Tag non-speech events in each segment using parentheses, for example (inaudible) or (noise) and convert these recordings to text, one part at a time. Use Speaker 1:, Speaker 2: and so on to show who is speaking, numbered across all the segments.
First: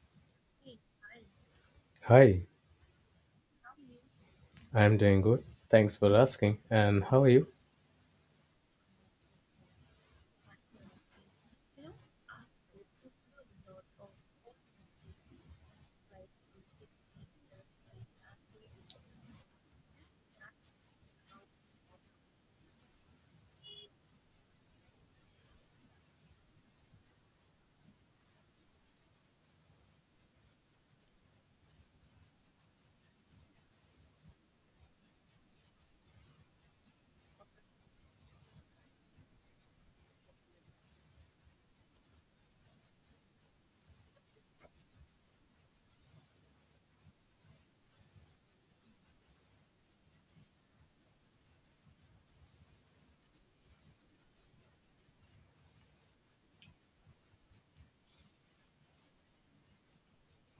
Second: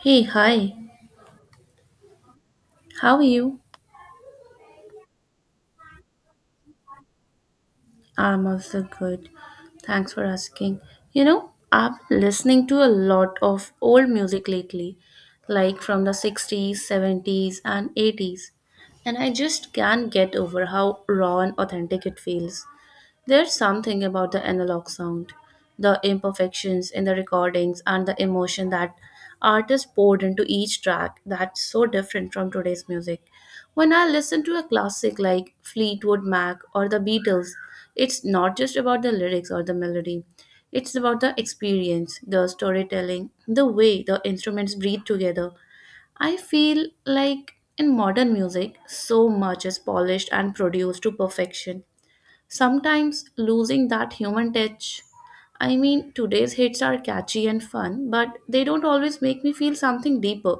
Speaker 1: Hey, hi.
Speaker 2: Hi,
Speaker 1: How are you?
Speaker 2: I'm doing good. Thanks for asking. And how are you?
Speaker 1: I'm also good. Thanks for asking. You know, I've been listening to a lot of old music lately, like from the 60s, 70s, and 80s. And I just can't get over how raw and authentic it feels. There's something about the analog sound, the imperfections in the recordings, and the emotion that artists poured into each track that's so different from today's music. When I listen to a classic like Fleetwood Mac or the Beatles, it's not just about the lyrics or the melody. It's about the experience, the storytelling, the way the instruments breathe together. I feel like in modern music, so much is polished and produced to perfection, sometimes losing that human touch. I mean, today's hits are catchy and fun, but they don't always make me feel something deeper.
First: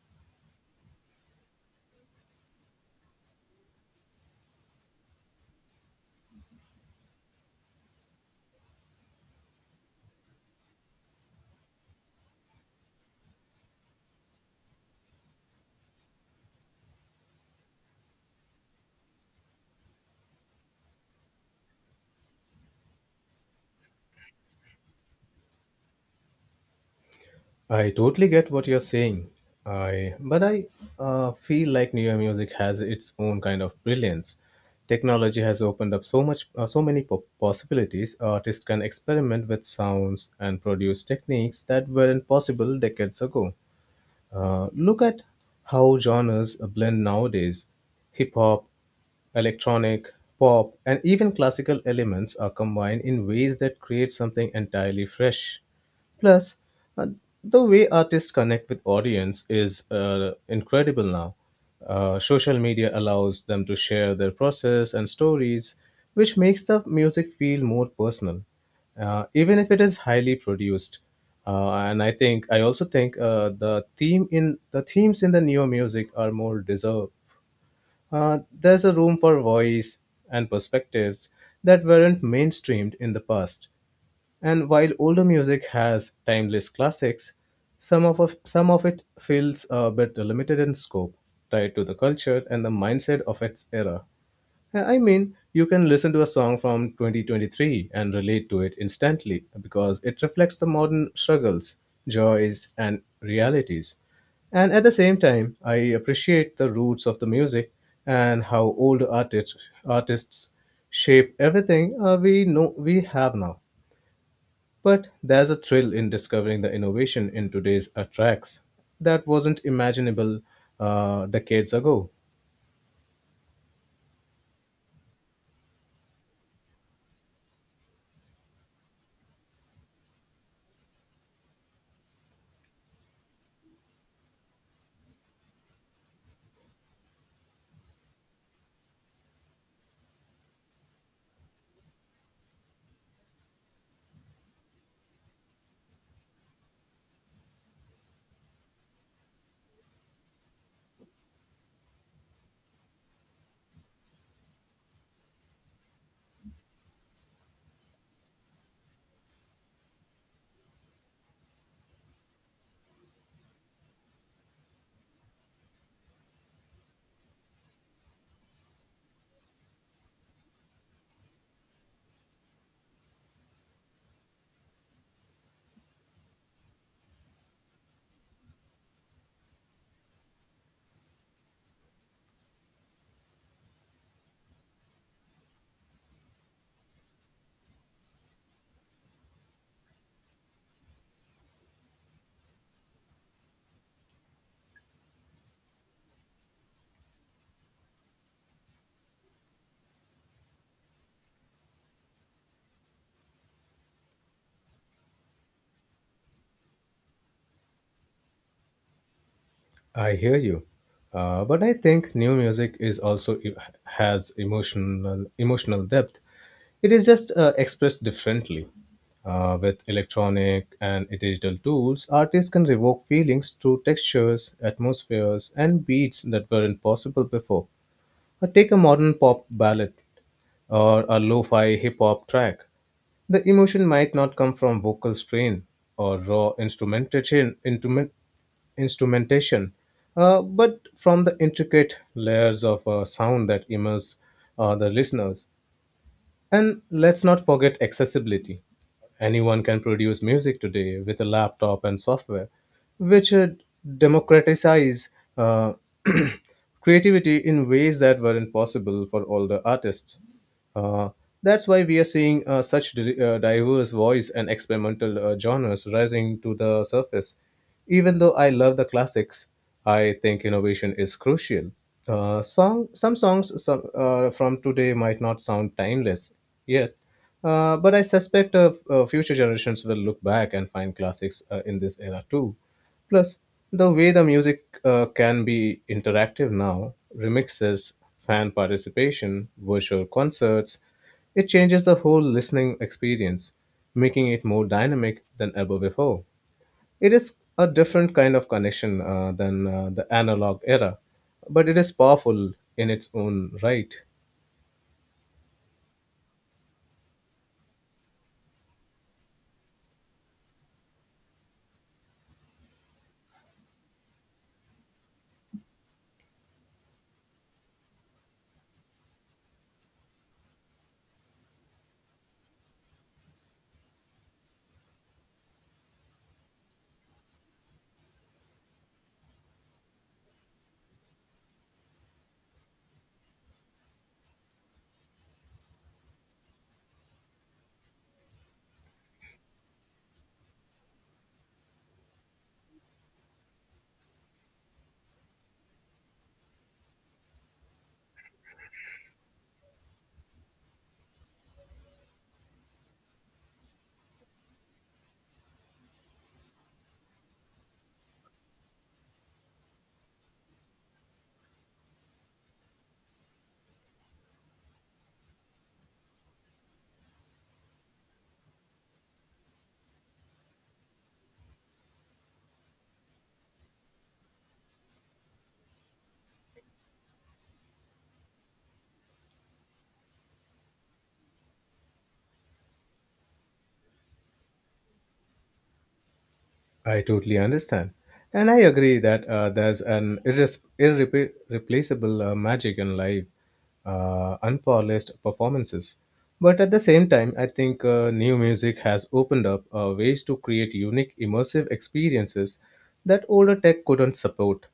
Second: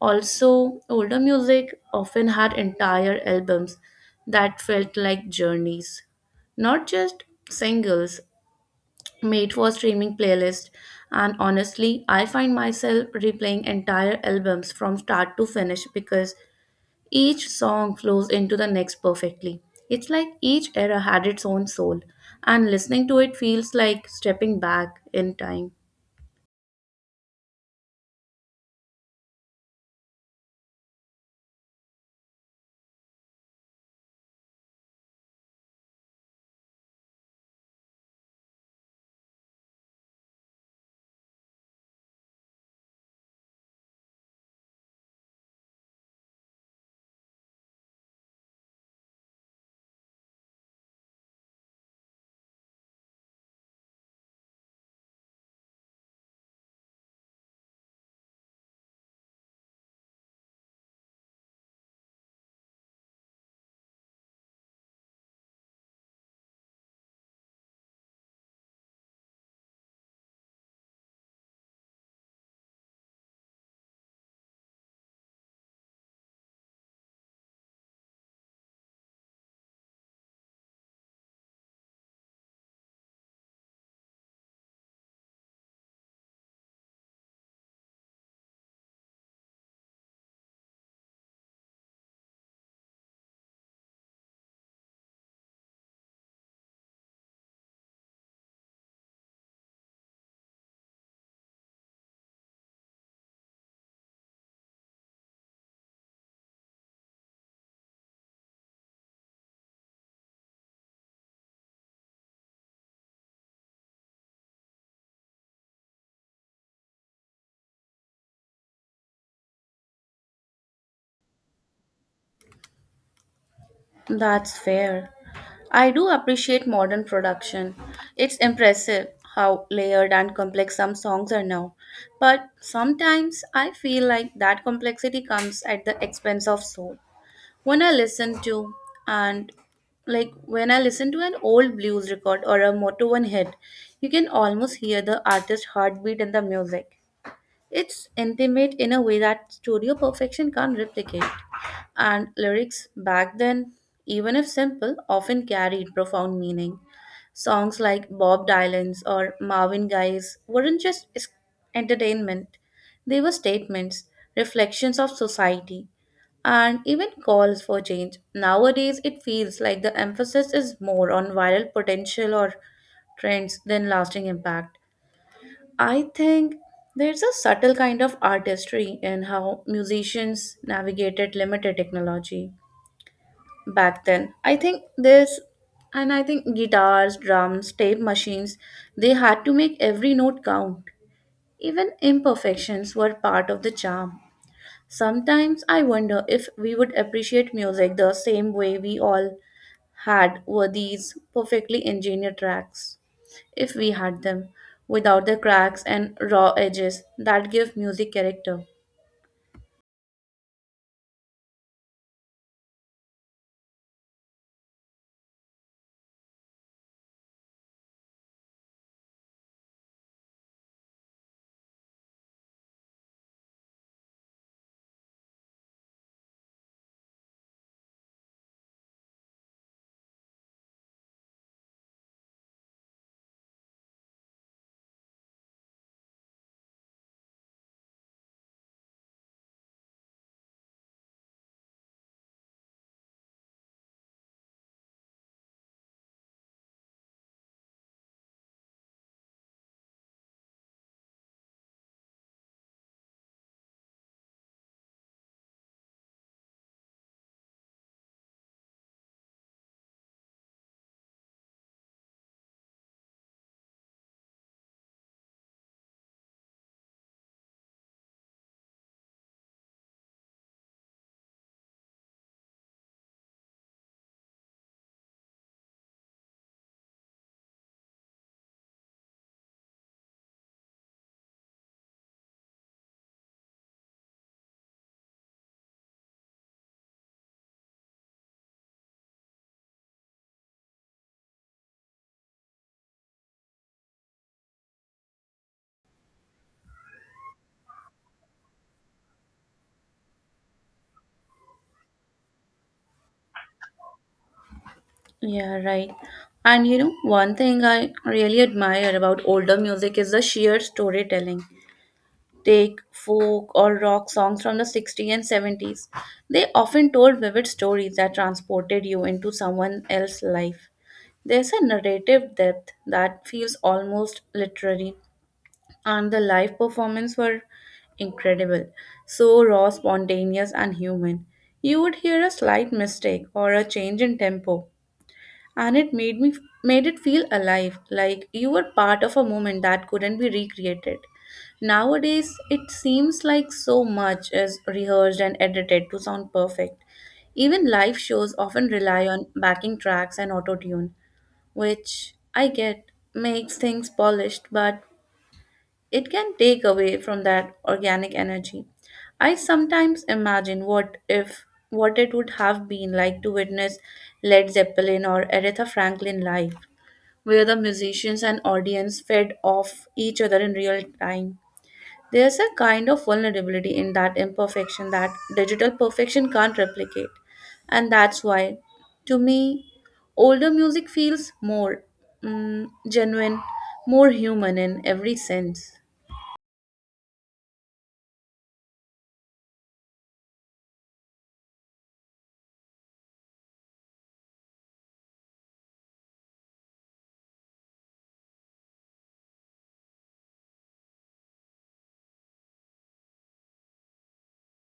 Speaker 1: Also, older music often had entire albums that felt like journeys, not just singles made for streaming playlist. And honestly, I find myself replaying entire albums from start to finish because each song flows into the next perfectly. It's like each era had its own soul, and listening to it feels like stepping back in time.
Speaker 2: I totally get what you're saying. I but I feel like newer music has its own kind of brilliance. Technology has opened up so much, so many possibilities. Artists can experiment with sounds and produce techniques that weren't possible decades ago. Look at how genres blend nowadays. Hip hop, electronic, pop, and even classical elements are combined in ways that create something entirely fresh. Plus, uh, the way artists connect with audience is incredible now. Social media allows them to share their process and stories, which makes the music feel more personal, even if it is highly produced and I also think the themes in the neo music are more deserved. There's a room for voice and perspectives that weren't mainstreamed in the past. And while older music has timeless classics, some of it feels a bit limited in scope, tied to the culture and the mindset of its era. I mean, you can listen to a song from 2023 and relate to it instantly because it reflects the modern struggles, joys, and realities. And at the same time, I appreciate the roots of the music and how old artists shape everything we have now. But there's a thrill in discovering the innovation in today's tracks that wasn't imaginable decades ago.
Speaker 1: That's fair. I do appreciate modern production. It's impressive how layered and complex some songs are now. But sometimes I feel like that complexity comes at the expense of soul. When I listen to and like when I listen to an old blues record or a moto one hit, you can almost hear the artist's heartbeat in the music. It's intimate in a way that studio perfection can't replicate. And lyrics back then, even if simple, often carried profound meaning. Songs like Bob Dylan's or Marvin Gaye's weren't just entertainment, they were statements, reflections of society, and even calls for change. Nowadays, it feels like the emphasis is more on viral potential or trends than lasting impact. I think there's a subtle kind of artistry in how musicians navigated limited technology back then. I think guitars, drums, tape machines, they had to make every note count. Even imperfections were part of the charm. Sometimes I wonder if we would appreciate music the same way we all had were these perfectly engineered tracks, if we had them, without the cracks and raw edges that give music character.
Speaker 2: I hear you. But I think new music is also has emotional depth. It is just expressed differently. With electronic and digital tools, artists can evoke feelings through textures, atmospheres, and beats that weren't possible before. Or take a modern pop ballad or a lo-fi hip-hop track. The emotion might not come from vocal strain or raw instrumentation, but from the intricate layers of sound that immerse the listeners. And let's not forget accessibility. Anyone can produce music today with a laptop and software, which democratize uh, (clears throat) creativity in ways that weren't possible for older artists. Uh, that's why we are seeing such diverse voice and experimental genres rising to the surface even though I love the classics, I think innovation is crucial. Some songs from today might not sound timeless yet, but I suspect future generations will look back and find classics in this era too. Plus, the way the music can be interactive now, remixes, fan participation, virtual concerts, it changes the whole listening experience, making it more dynamic than ever before. It is a different kind of connection than the analog era, but it is powerful in its own right.
Speaker 1: Yeah, right. And you know, one thing I really admire about older music is the sheer storytelling. Take folk or rock songs from the 60s and 70s. They often told vivid stories that transported you into someone else's life. There's a narrative depth that feels almost literary, and the live performance were incredible, so raw, spontaneous, and human. You would hear a slight mistake or a change in tempo, and it made it feel alive, like you were part of a moment that couldn't be recreated. Nowadays it seems like so much is rehearsed and edited to sound perfect. Even live shows often rely on backing tracks and auto tune, which I get makes things polished, but it can take away from that organic energy. I sometimes imagine what if what it would have been like to witness Led Zeppelin or Aretha Franklin live, where the musicians and audience fed off each other in real time. There's a kind of vulnerability in that imperfection that digital perfection can't replicate. And that's why, to me, older music feels more genuine, more human in every sense.
Speaker 2: I totally understand. And I agree that there's an irreplaceable magic in live, unpolished performances. But at the same time, I think new music has opened up ways to create unique, immersive experiences that older tech couldn't support.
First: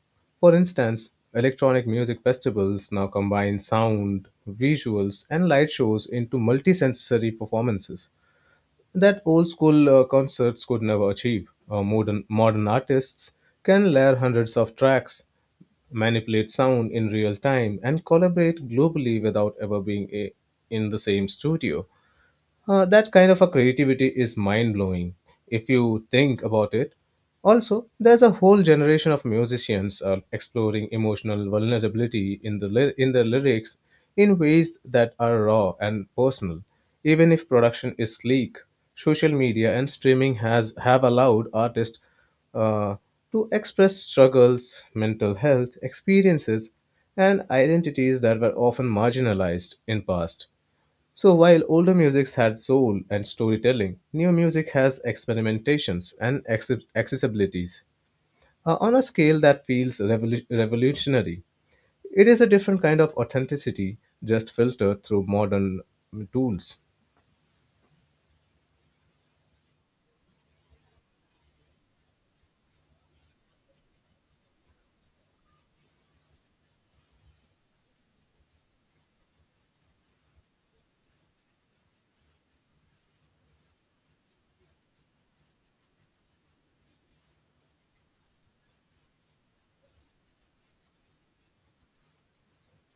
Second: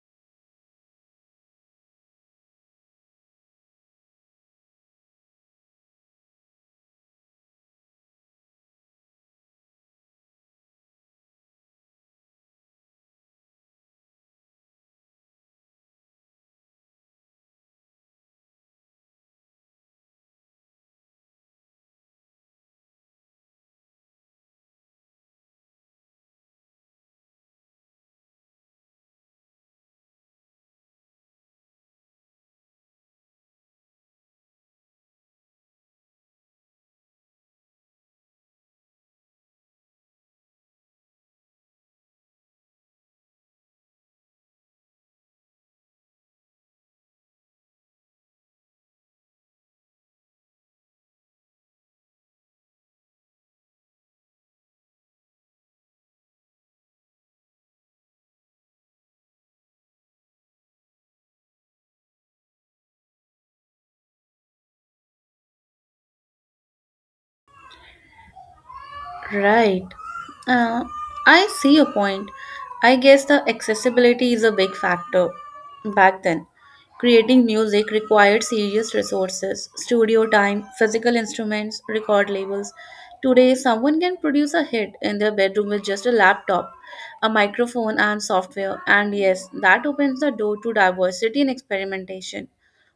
Speaker 2: For instance, electronic music festivals now combine sound, visuals, and light shows into multisensory performances that old school concerts could never achieve. Modern artists can layer hundreds of tracks, manipulate sound in real time, and collaborate globally without ever being in the same studio. That kind of a creativity is mind blowing if you think about it. Also, there's a whole generation of musicians exploring emotional vulnerability in their lyrics in ways that are raw and personal. Even if production is sleek, social media and streaming has have allowed artists uh, to express struggles, mental health experiences, and identities that were often marginalized in past. So while older music had soul and storytelling, new music has experimentations and accessibilities on a scale that feels revolutionary. It is a different kind of authenticity, just filtered through modern tools.
Speaker 1: Right. Uh, I see your point. I guess the accessibility is a big factor back then. Creating music required serious resources, studio time, physical instruments, record labels. Today, someone can produce a hit in their bedroom with just a laptop, a microphone, and software. And yes, that opens the door to diversity and experimentation,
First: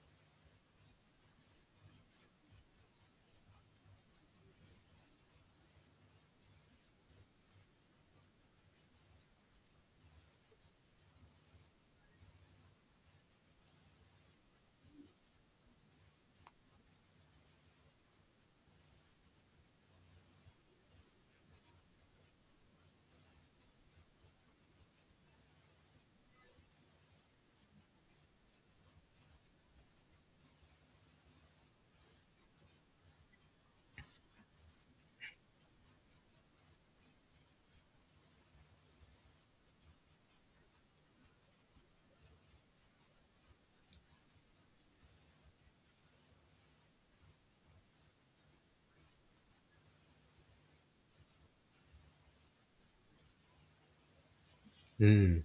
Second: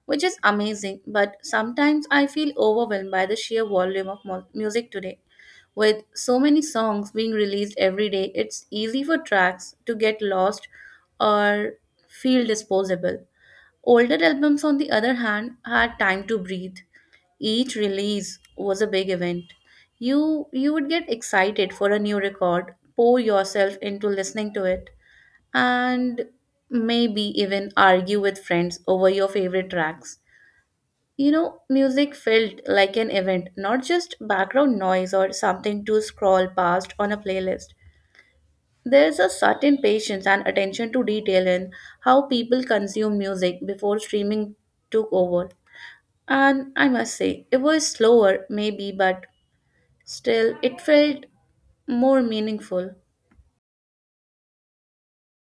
Speaker 1: which is amazing. But sometimes I feel overwhelmed by the sheer volume of music today. With so many songs being released every day, it's easy for tracks to get lost or feel disposable. Older albums, on the other hand, had time to breathe. Each release was a big event. You would get excited for a new record, pour yourself into listening to it, and maybe even argue with friends over your favorite tracks. You know, music felt like an event, not just background noise or something to scroll past on a playlist. There's a certain patience and attention to detail in how people consume music before streaming took over. And I must say, it was slower, maybe, but still, it felt more meaningful.
Speaker 2: Hmm.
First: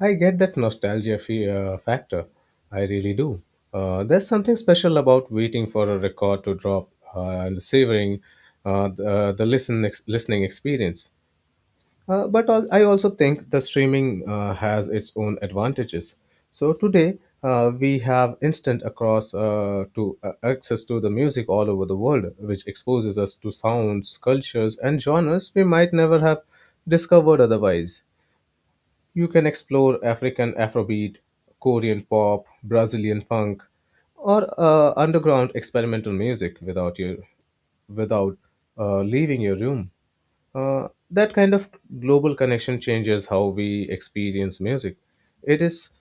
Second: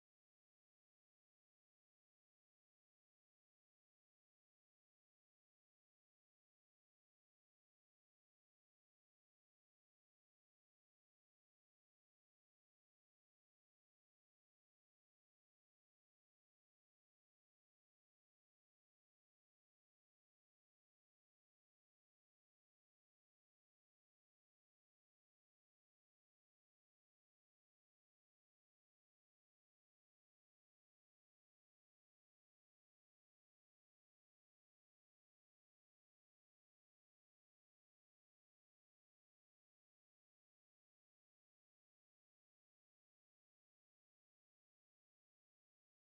Speaker 2: I get that nostalgia factor. I really do. There's something special about waiting for a record to drop and savoring the listening experience. But I also think the streaming has its own advantages. So today we have instant across to access to the music all over the world, which exposes us to sounds, cultures, and genres we might never have discovered otherwise. You can explore African Afrobeat, Korean pop, Brazilian funk, or underground experimental music without leaving your room. That kind of global connection changes how we experience music. It is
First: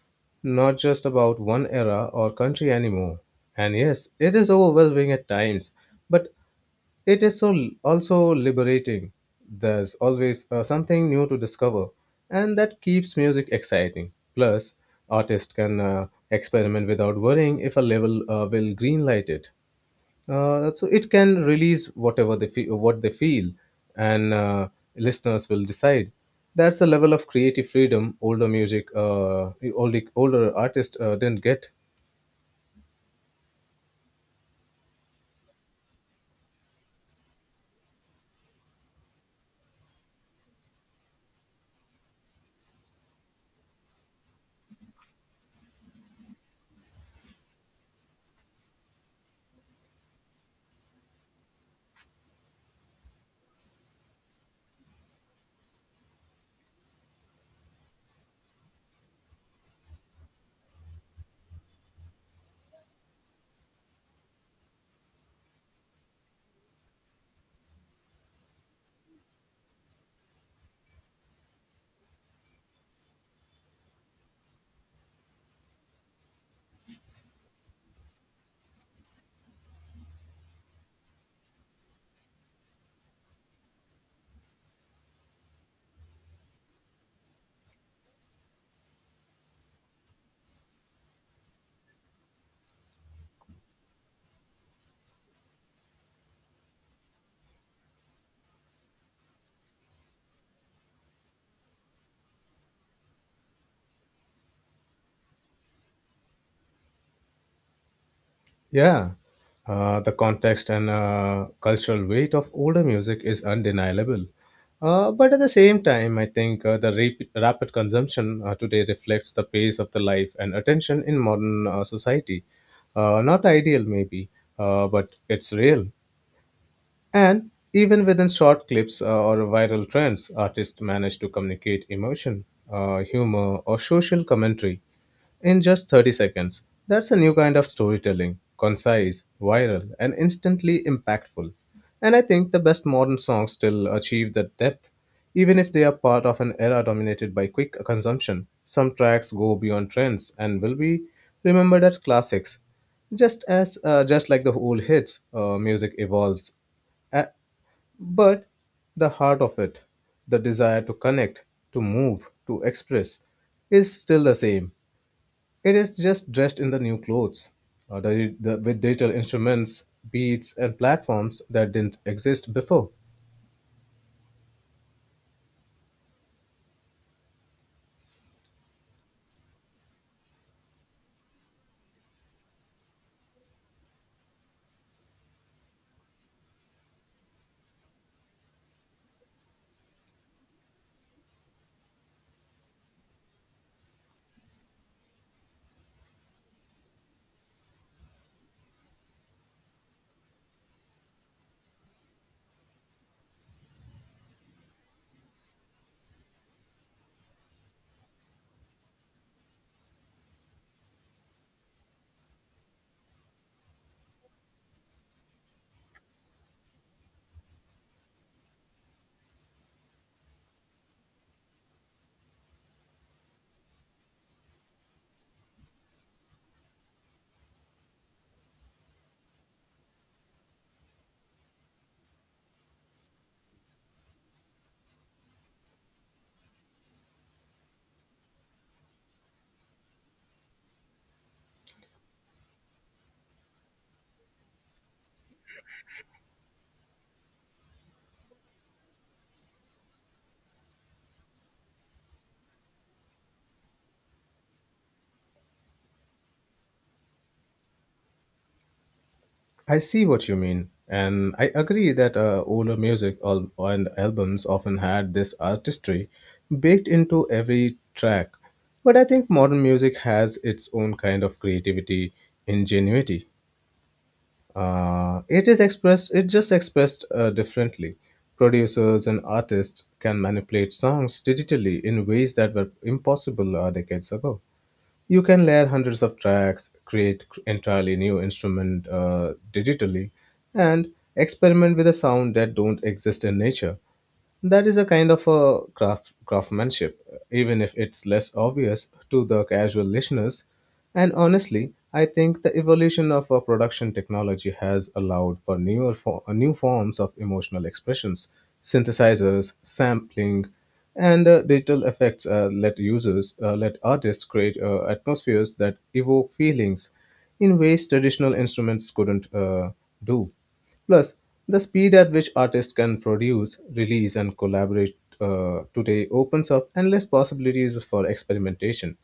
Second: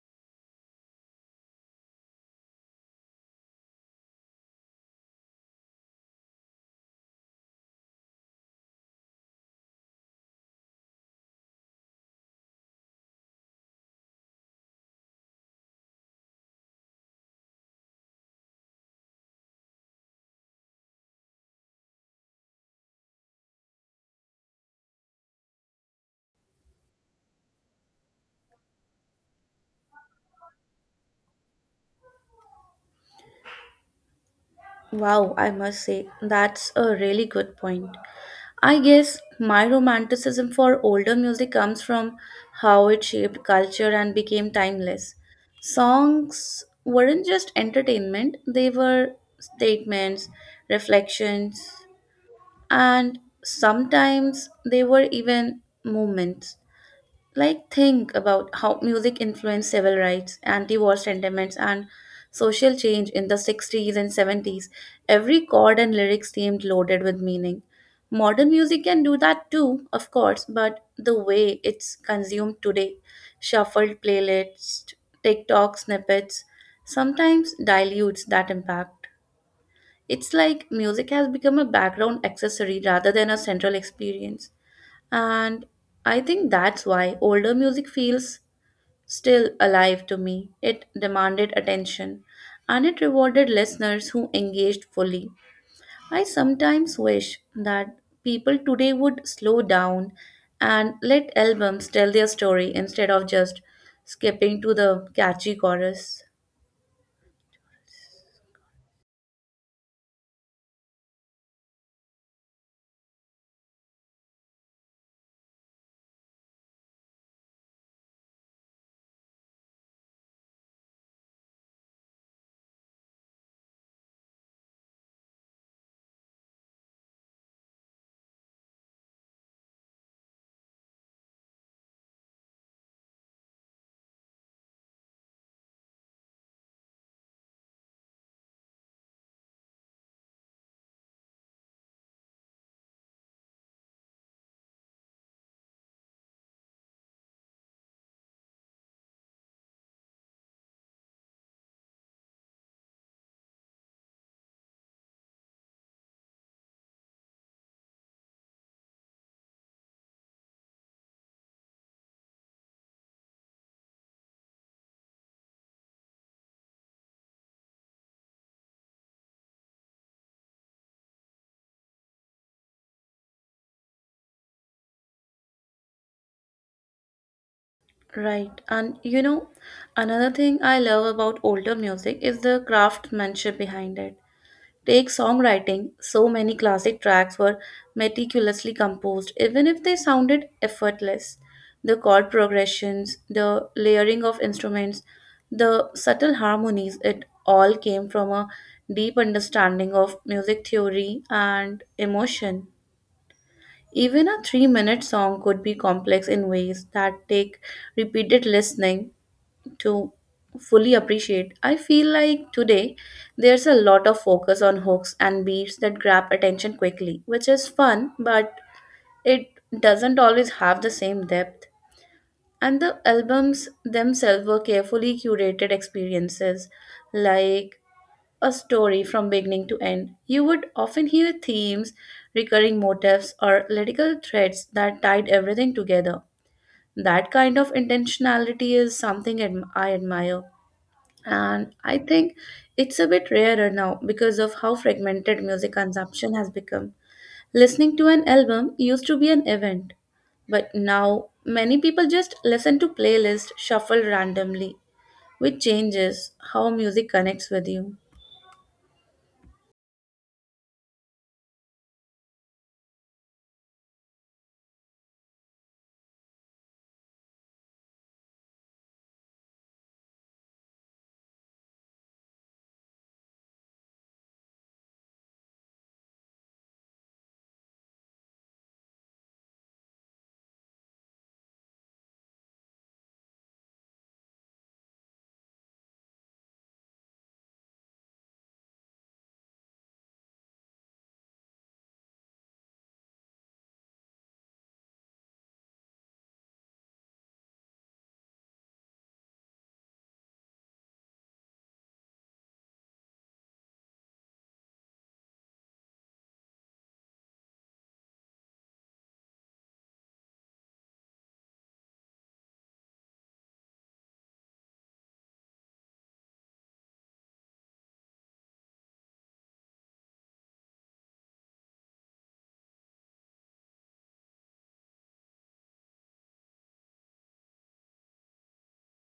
Speaker 2: not just about one era or country anymore. And yes, it is overwhelming at times, but it is also liberating. There's always something new to discover, and that keeps music exciting. Plus, artists can experiment without worrying if a label will greenlight it. So it can release whatever they feel, what they feel, and listeners will decide. That's a level of creative freedom older music, older older artists didn't get.
Speaker 1: Wow, I must say, that's a really good point. I guess my romanticism for older music comes from how it shaped culture and became timeless. Songs weren't just entertainment, they were statements, reflections, and sometimes they were even moments, like think about how music influenced civil rights, anti-war sentiments, and social change in the 60s and 70s. Every chord and lyrics seemed loaded with meaning. Modern music can do that too, of course, but the way it's consumed today, shuffled playlists, tiktok snippets, sometimes dilutes that impact. It's like music has become a background accessory rather than a central experience. And I think that's why older music feels still alive to me. It demanded attention and it rewarded listeners who engaged fully. I sometimes wish that people today would slow down and let albums tell their story instead of just skipping to the catchy chorus.
Speaker 2: Yeah, the context and cultural weight of older music is undeniable. But at the same time, I think the rapid consumption today reflects the pace of the life and attention in modern society. Not ideal, maybe, but it's real. And even within short clips or viral trends, artists manage to communicate emotion, humor, or social commentary in just 30 seconds. That's a new kind of storytelling, concise, viral, and instantly impactful. And I think the best modern songs still achieve that depth, even if they are part of an era dominated by quick consumption. Some tracks go beyond trends and will be remembered as classics. Just like the old hits, music evolves a- but the heart of it, the desire to connect, to move, to express, is still the same. It is just dressed in the new clothes, with digital instruments, beats, and platforms that didn't exist before.
Speaker 1: Right. And you know, another thing I love about older music is the craftsmanship behind it. Take songwriting, so many classic tracks were meticulously composed, even if they sounded effortless. The chord progressions, the layering of instruments, the subtle harmonies, it all came from a deep understanding of music theory and emotion. Even a 3-minute song could be complex in ways that take repeated listening to fully appreciate. I feel like today there's a lot of focus on hooks and beats that grab attention quickly, which is fun, but it doesn't always have the same depth. And the albums themselves were carefully curated experiences, like a story from beginning to end. You would often hear themes, recurring motifs, or lyrical threads that tied everything together. That kind of intentionality is something I admire. And I think it's a bit rarer now because of how fragmented music consumption has become. Listening to an album used to be an event, but now many people just listen to playlists shuffled randomly, which changes how music connects with you.
Speaker 2: I see what you mean, and I agree that older music and albums often had this artistry baked into every track. But I think modern music has its own kind of creativity, ingenuity. It is expressed. It just expressed differently. Producers and artists can manipulate songs digitally in ways that were impossible decades ago. You can layer hundreds of tracks, create entirely new instrument digitally, and experiment with a sound that don't exist in nature. That is a kind of a craftsmanship, even if it's less obvious to the casual listeners. And honestly, I think the evolution of our production technology has allowed for new forms of emotional expressions, synthesizers, sampling, and digital effects let artists create atmospheres that evoke feelings in ways traditional instruments couldn't do. Plus, the speed at which artists can produce, release, and collaborate today opens up endless possibilities for experimentation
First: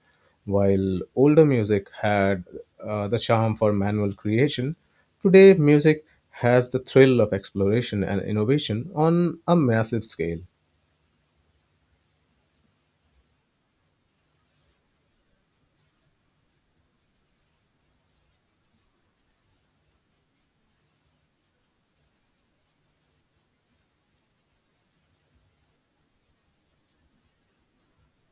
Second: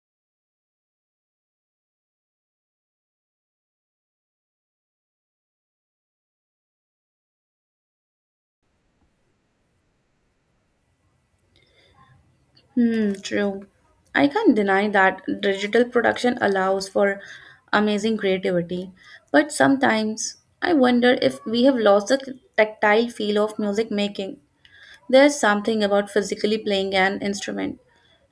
Speaker 2: while older music had the charm for manual creation, today music has the thrill of exploration and innovation on a massive scale.
Speaker 1: Hmm, true. I can't deny that digital production allows for amazing creativity, but sometimes I wonder if we have lost the tactile feel of music making. There's something about physically playing an instrument,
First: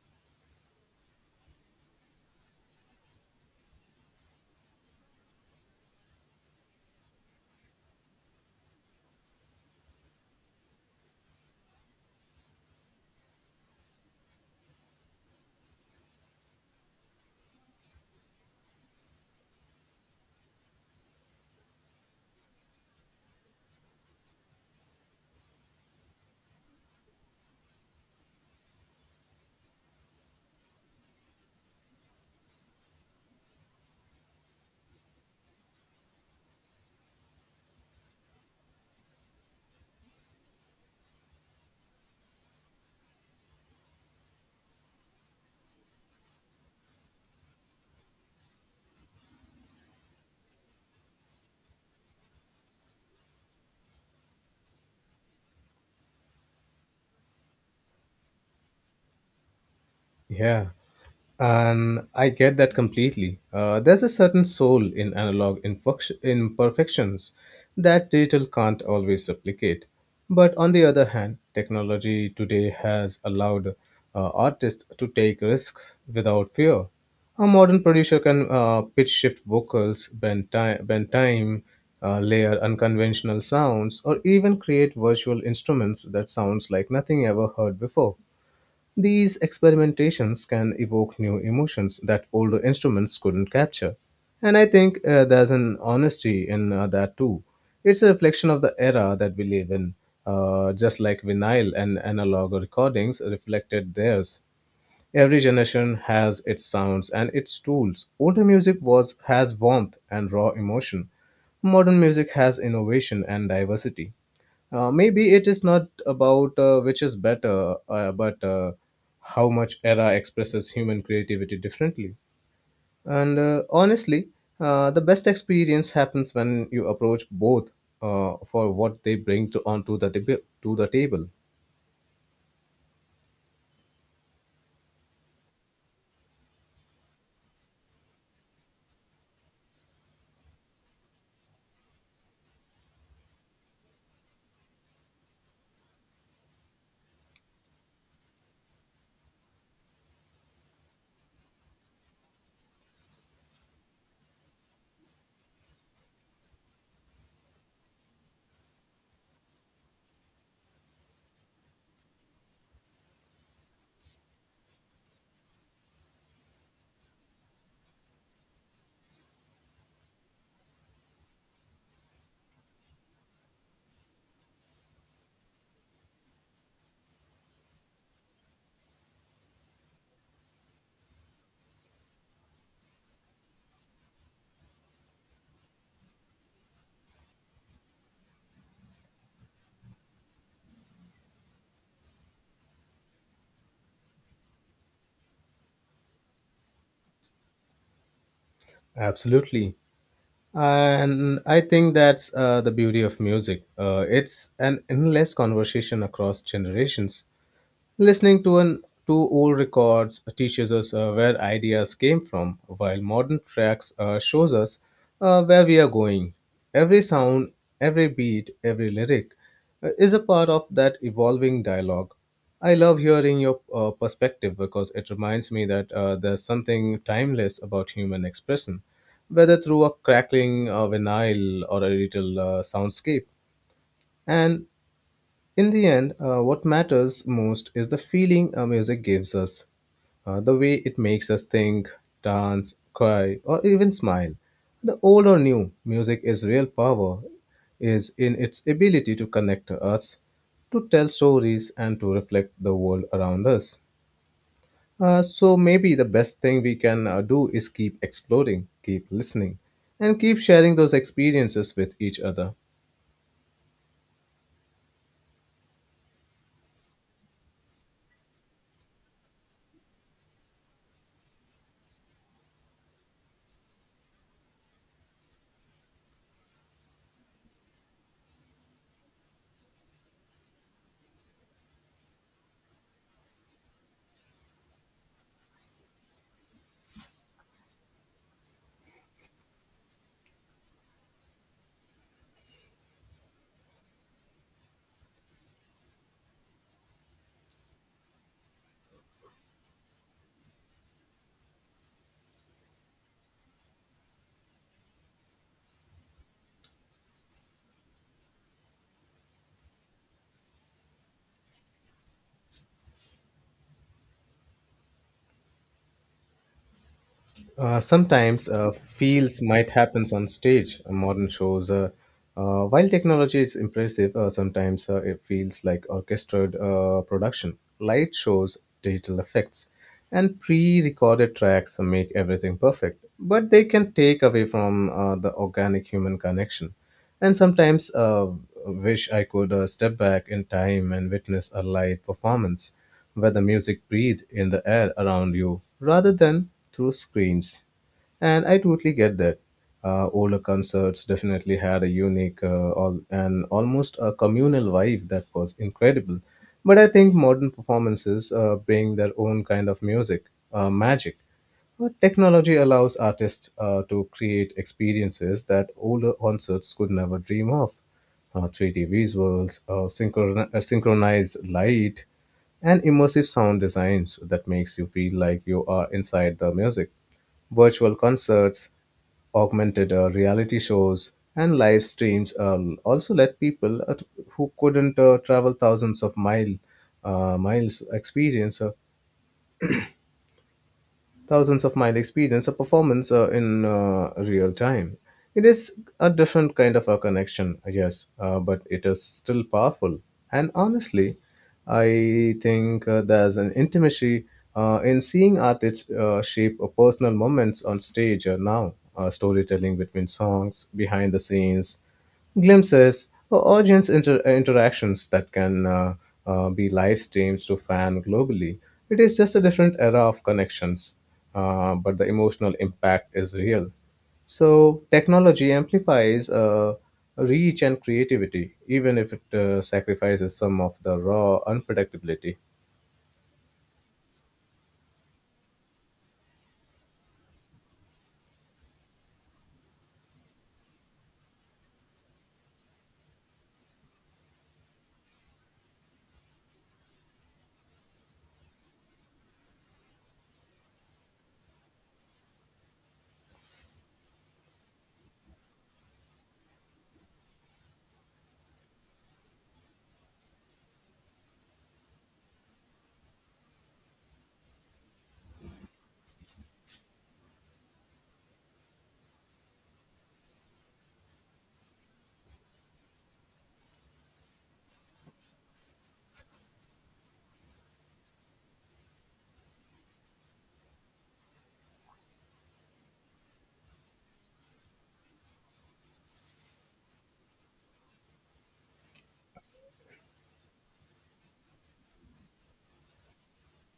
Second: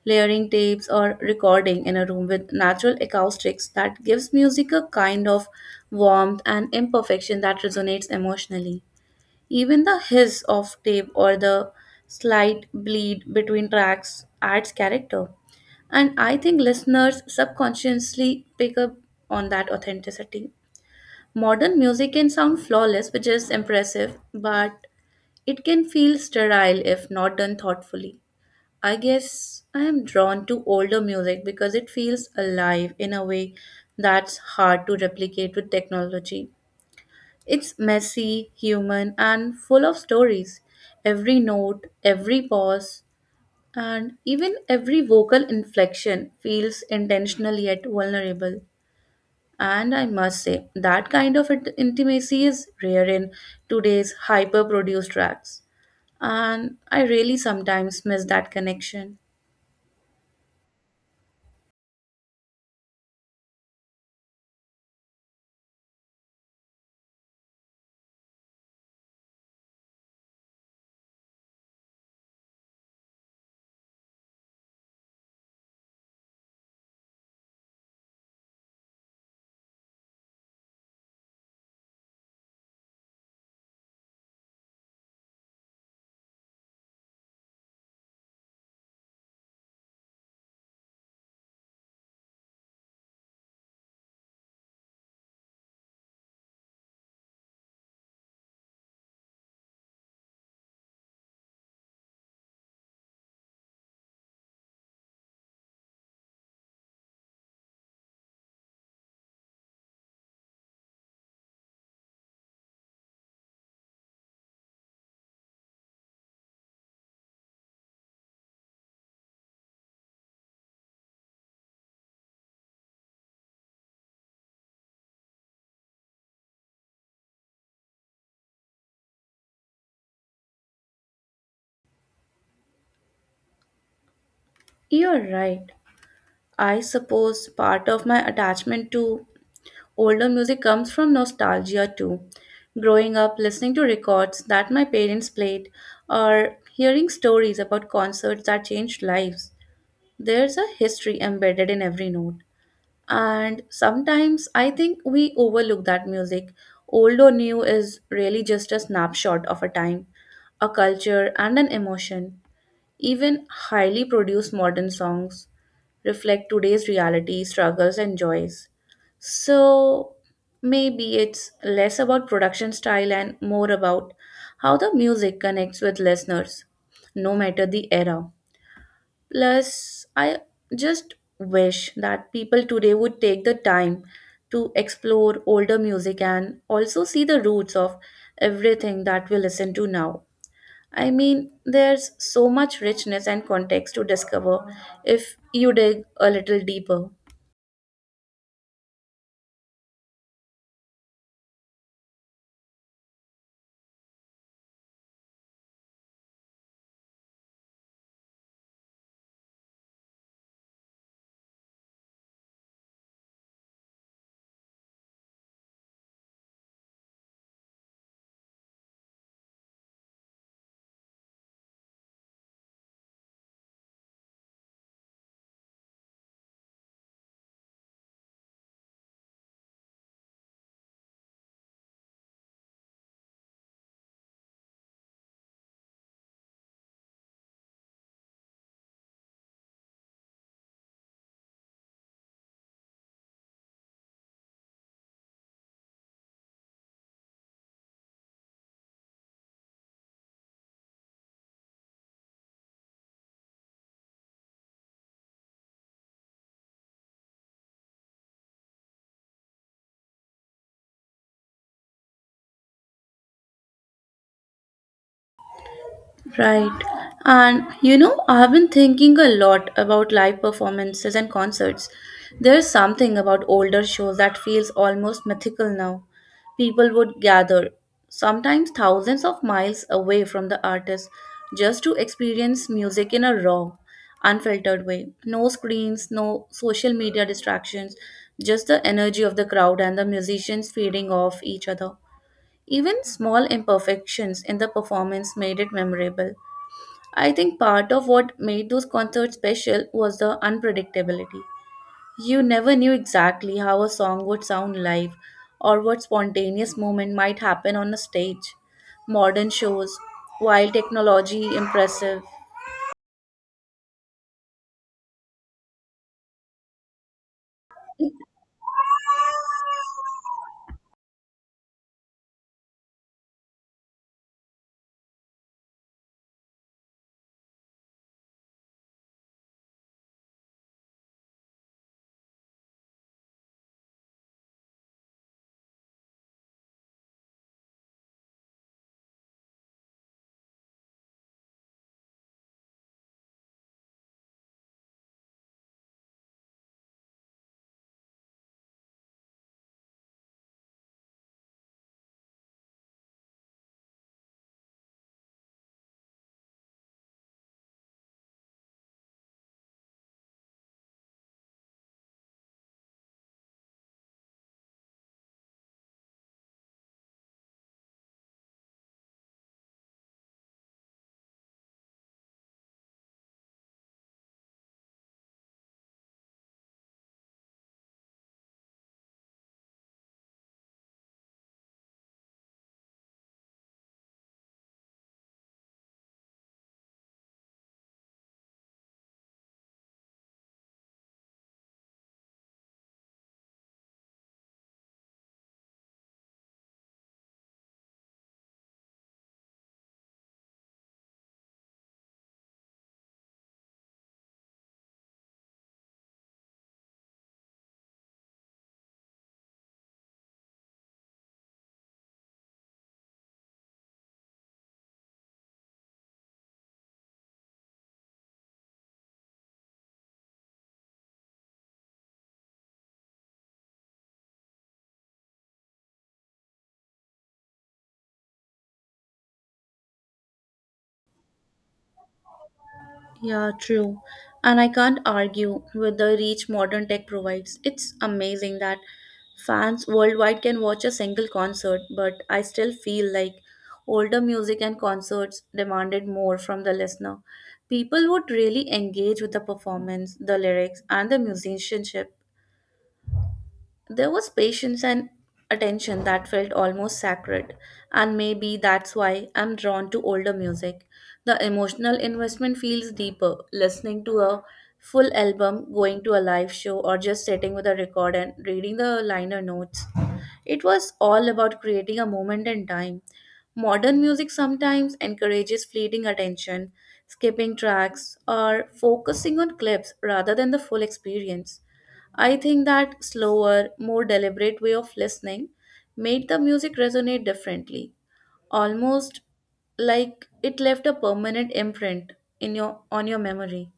Speaker 1: layering tapes, or recording in a room with natural acoustics that gives music a kind of warmth and imperfection that resonates emotionally. Even the hiss of tape or the slight bleed between tracks adds character. And I think listeners subconsciously pick up on that authenticity. Modern music can sound flawless, which is impressive, but it can feel sterile if not done thoughtfully. I guess I am drawn to older music because it feels alive in a way that's hard to replicate with technology. It's messy, human, and full of stories. Every note, every pause, and even every vocal inflection feels intentional yet vulnerable. And I must say, that kind of intimacy is rare in today's hyper produced tracks. And I really sometimes miss that connection.
Speaker 2: Yeah. And I get that completely. There's a certain soul in analog imperfections that digital can't always replicate. But on the other hand, technology today has allowed artists to take risks without fear. A modern producer can pitch shift vocals, bend time, layer unconventional sounds, or even create virtual instruments that sounds like nothing ever heard before. These experimentations can evoke new emotions that older instruments couldn't capture. And I think there's an honesty in that too. It's a reflection of the era that we live in, just like vinyl and analog recordings reflected theirs. Every generation has its sounds and its tools. Older music was has warmth and raw emotion. Modern music has innovation and diversity. Maybe it is not about which is better, but how much era expresses human creativity differently. And honestly, the best experience happens when you approach both for what they bring to the table.
Speaker 1: You're right. I suppose part of my attachment to older music comes from nostalgia too. Growing up listening to records that my parents played or hearing stories about concerts that changed lives. There's a history embedded in every note. And sometimes I think we overlook that music. Old or new is really just a snapshot of a time, a culture, and an emotion. Even highly produced modern songs reflect today's reality, struggles, and joys. So maybe it's less about production style and more about how the music connects with listeners, no matter the era. Plus, I just wish that people today would take the time to explore older music and also see the roots of everything that we listen to now. I mean, there's so much richness and context to discover if you dig a little deeper.
Speaker 2: Absolutely. And I think that's the beauty of music. It's an endless conversation across generations. Listening to old records teaches us where ideas came from, while modern tracks shows us where we are going. Every sound, every beat, every lyric is a part of that evolving dialogue. I love hearing your perspective because it reminds me that there's something timeless about human expression whether through a crackling vinyl or a little soundscape. And in the end, what matters most is the feeling music gives us, the way it makes us think, dance, cry, or even smile. The old or new, music is real power is in its ability to connect us, to tell stories, and to reflect the world around us. So maybe the best thing we can do is keep exploring, keep listening, and keep sharing those experiences with each other.
Speaker 1: Right. And you know, I've been thinking a lot about live performances and concerts. There's something about older shows that feels almost mythical now. People would gather, sometimes thousands of miles away from the artist, just to experience music in a raw, unfiltered way. No screens, no social media distractions, just the energy of the crowd and the musicians feeding off each other. Even small imperfections in the performance made it memorable. I think part of what made those concerts special was the unpredictability. You never knew exactly how a song would sound live or what spontaneous moment might happen on a stage. Modern shows, while technology impressive,
Speaker 2: Sometimes feels might happens on stage. Modern shows, while technology is impressive, sometimes it feels like orchestrated production. Light shows, digital effects, and pre-recorded tracks make everything perfect, but they can take away from the organic human connection. And sometimes wish I could step back in time and witness a live performance where the music breathes in the air around you rather than through screens. And I totally get that. Older concerts definitely had a unique and almost a communal vibe that was incredible. But I think modern performances bring their own kind of music, magic. But technology allows artists to create experiences that older concerts could never dream of. 3D visuals, synchronized light, and immersive sound designs that makes you feel like you are inside the music. Virtual concerts, augmented reality shows, and live streams also let people at, who couldn't travel uh, miles experience uh, thousands of miles experience a performance in real time. It is a different kind of a connection, yes, but it is still powerful. And honestly, I think there's an intimacy in seeing artists shape a personal moments on stage now, storytelling between songs, behind the scenes, glimpses or audience interactions that can be live streams to fan globally. It is just a different era of connections, but the emotional impact is real. So technology amplifies reach and creativity, even if it sacrifices some of the raw unpredictability.
Speaker 1: yeah, true. And I can't argue with the reach modern tech provides. It's amazing that fans worldwide can watch a single concert, but I still feel like older music and concerts demanded more from the listener. People would really engage with the performance, the lyrics, and the musicianship. There was patience and attention that felt almost sacred, and maybe that's why I'm drawn to older music. The emotional investment feels deeper. Listening to a full album, going to a live show, or just sitting with a record and reading the liner notes, it was all about creating a moment in time. Modern music sometimes encourages fleeting attention, skipping tracks, or focusing on clips rather than the full experience. I think that slower, more deliberate way of listening made the music resonate differently, almost like it left a permanent imprint in your on your memory.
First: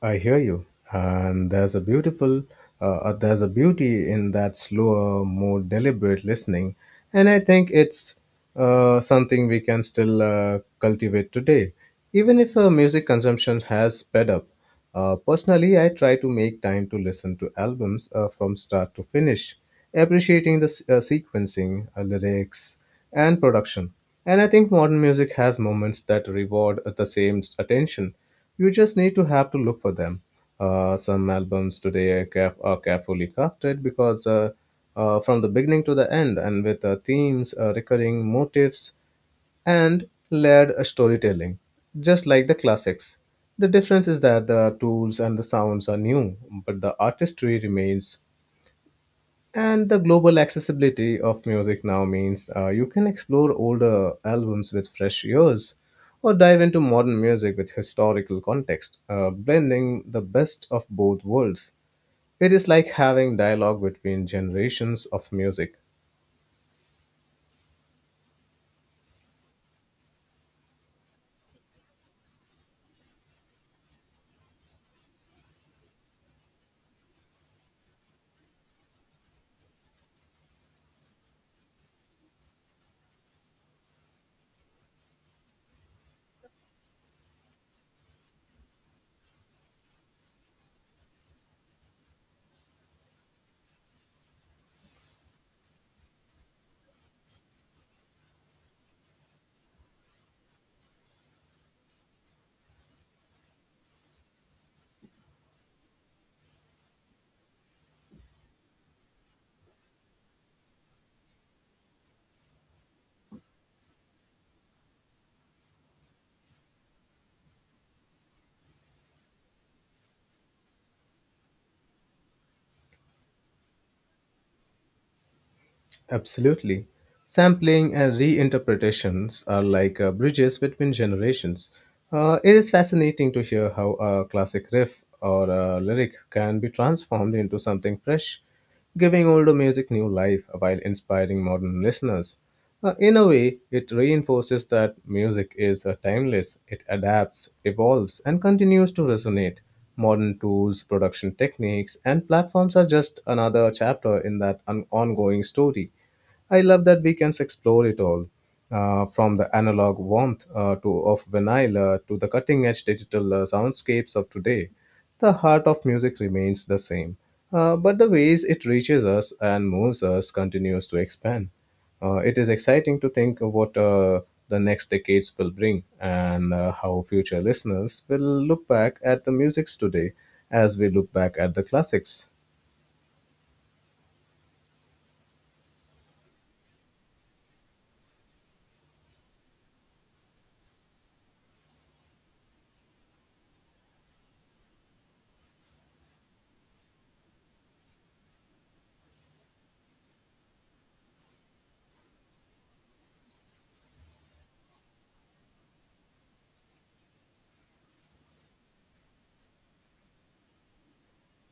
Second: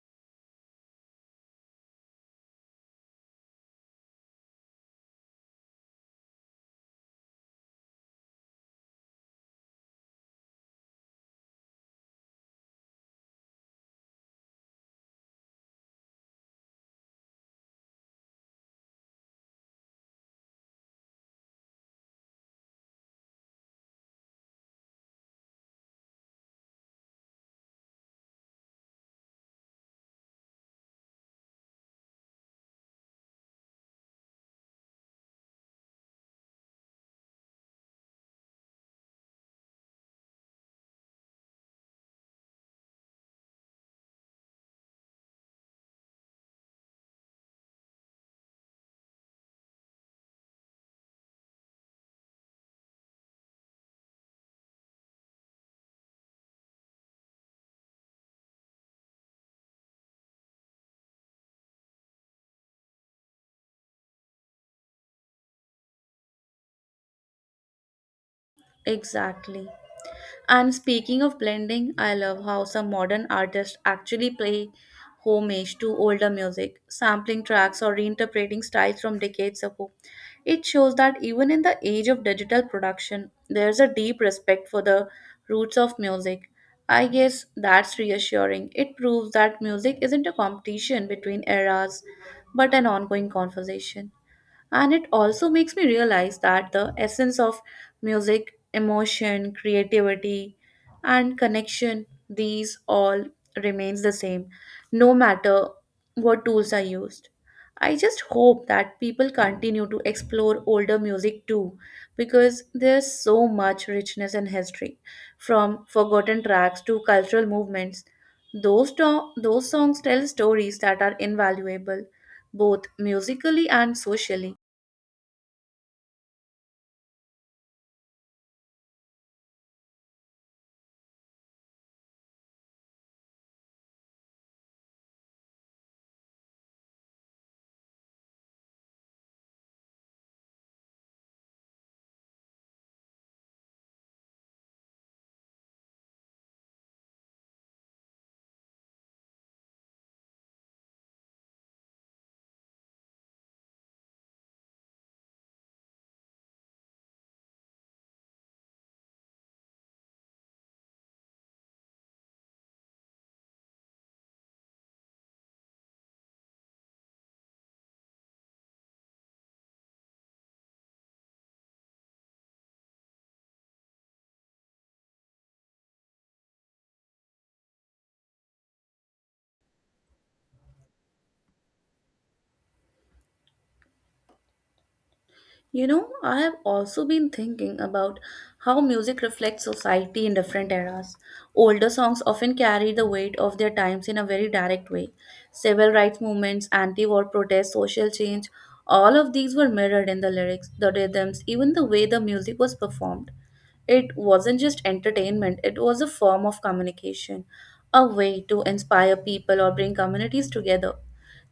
Speaker 2: I hear you, and there's a beauty in that slower, more deliberate listening, and I think it's something we can still cultivate today, even if music consumption has sped up. Personally, I try to make time to listen to albums from start to finish, appreciating the sequencing, lyrics, and production. And I think modern music has moments that reward the same attention. You just need to have to look for them. Some albums today are carefully crafted because from the beginning to the end, and with themes, recurring motifs, and layered storytelling, just like the classics. The difference is that the tools and the sounds are new, but the artistry remains, and the global accessibility of music now means you can explore older albums with fresh ears or dive into modern music with historical context, blending the best of both worlds. It is like having dialogue between generations of music.
Speaker 1: Exactly. And speaking of blending, I love how some modern artists actually play homage to older music, sampling tracks or reinterpreting styles from decades ago. It shows that even in the age of digital production, there's a deep respect for the roots of music. I guess that's reassuring. It proves that music isn't a competition between eras, but an ongoing conversation. And it also makes me realize that the essence of music, emotion, creativity, and connection, these all remains the same, no matter what tools are used. I just hope that people continue to explore older music too, because there's so much richness in history, from forgotten tracks to cultural movements. Those songs tell stories that are invaluable, both musically and socially.
Speaker 2: Absolutely. Sampling and reinterpretations are like bridges between generations. It is fascinating to hear how a classic riff or a lyric can be transformed into something fresh, giving older music new life while inspiring modern listeners. In a way, it reinforces that music is timeless. It adapts, evolves, and continues to resonate. Modern tools, production techniques, and platforms are just another chapter in that ongoing story. I love that we can explore it all, from the analog warmth to of vinyl to the cutting-edge digital soundscapes of today. The heart of music remains the same, but the ways it reaches us and moves us continues to expand. It is exciting to think of what the next decades will bring and how future listeners will look back at the musics today as we look back at the classics.
Speaker 1: You know, I have also been thinking about how music reflects society in different eras. Older songs often carry the weight of their times in a very direct way. Civil rights movements, anti war protests, social change, all of these were mirrored in the lyrics, the rhythms, even the way the music was performed. It wasn't just entertainment, it was a form of communication, a way to inspire people or bring communities together.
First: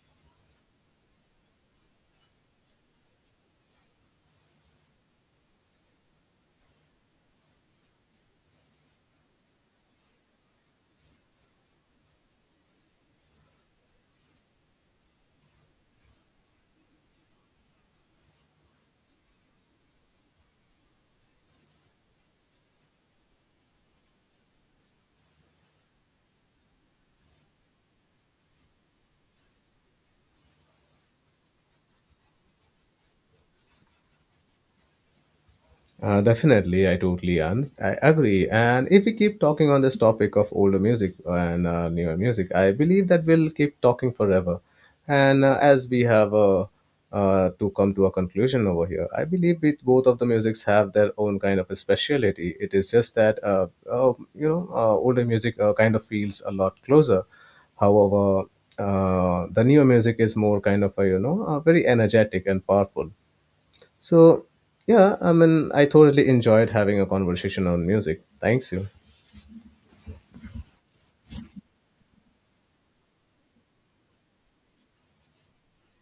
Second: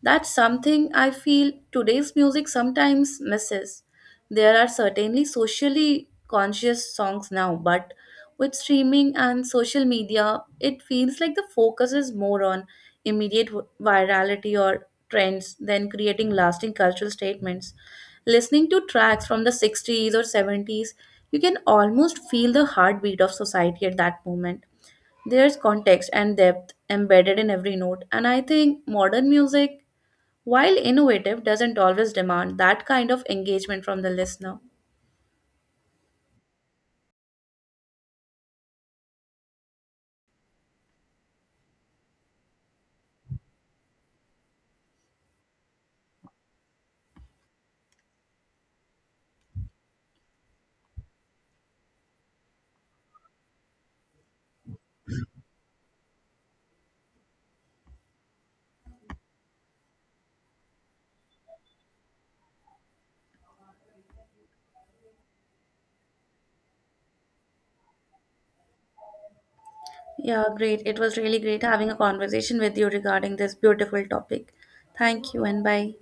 Speaker 1: That's something I feel today's music sometimes misses. There are certainly socially conscious songs now, but with streaming and social media, it feels like the focus is more on immediate virality or trends than creating lasting cultural statements. Listening to tracks from the 60s or 70s, you can almost feel the heartbeat of society at that moment. There's context and depth embedded in every note, and I think modern music, while innovative, doesn't always demand that kind of engagement from the listener.
Speaker 2: Definitely, I totally un- I agree. And if we keep talking on this topic of older music and newer music, I believe that we'll keep talking forever. And as we have to come to a conclusion over here, I believe it, both of the musics have their own kind of a speciality. It is just that older music kind of feels a lot closer. However, the newer music is more kind of a, very energetic and powerful, so, yeah, I mean, I thoroughly enjoyed having a conversation on music. Thanks you.
Speaker 1: Yeah, great. It was really great having a conversation with you regarding this beautiful topic. Thank you and bye.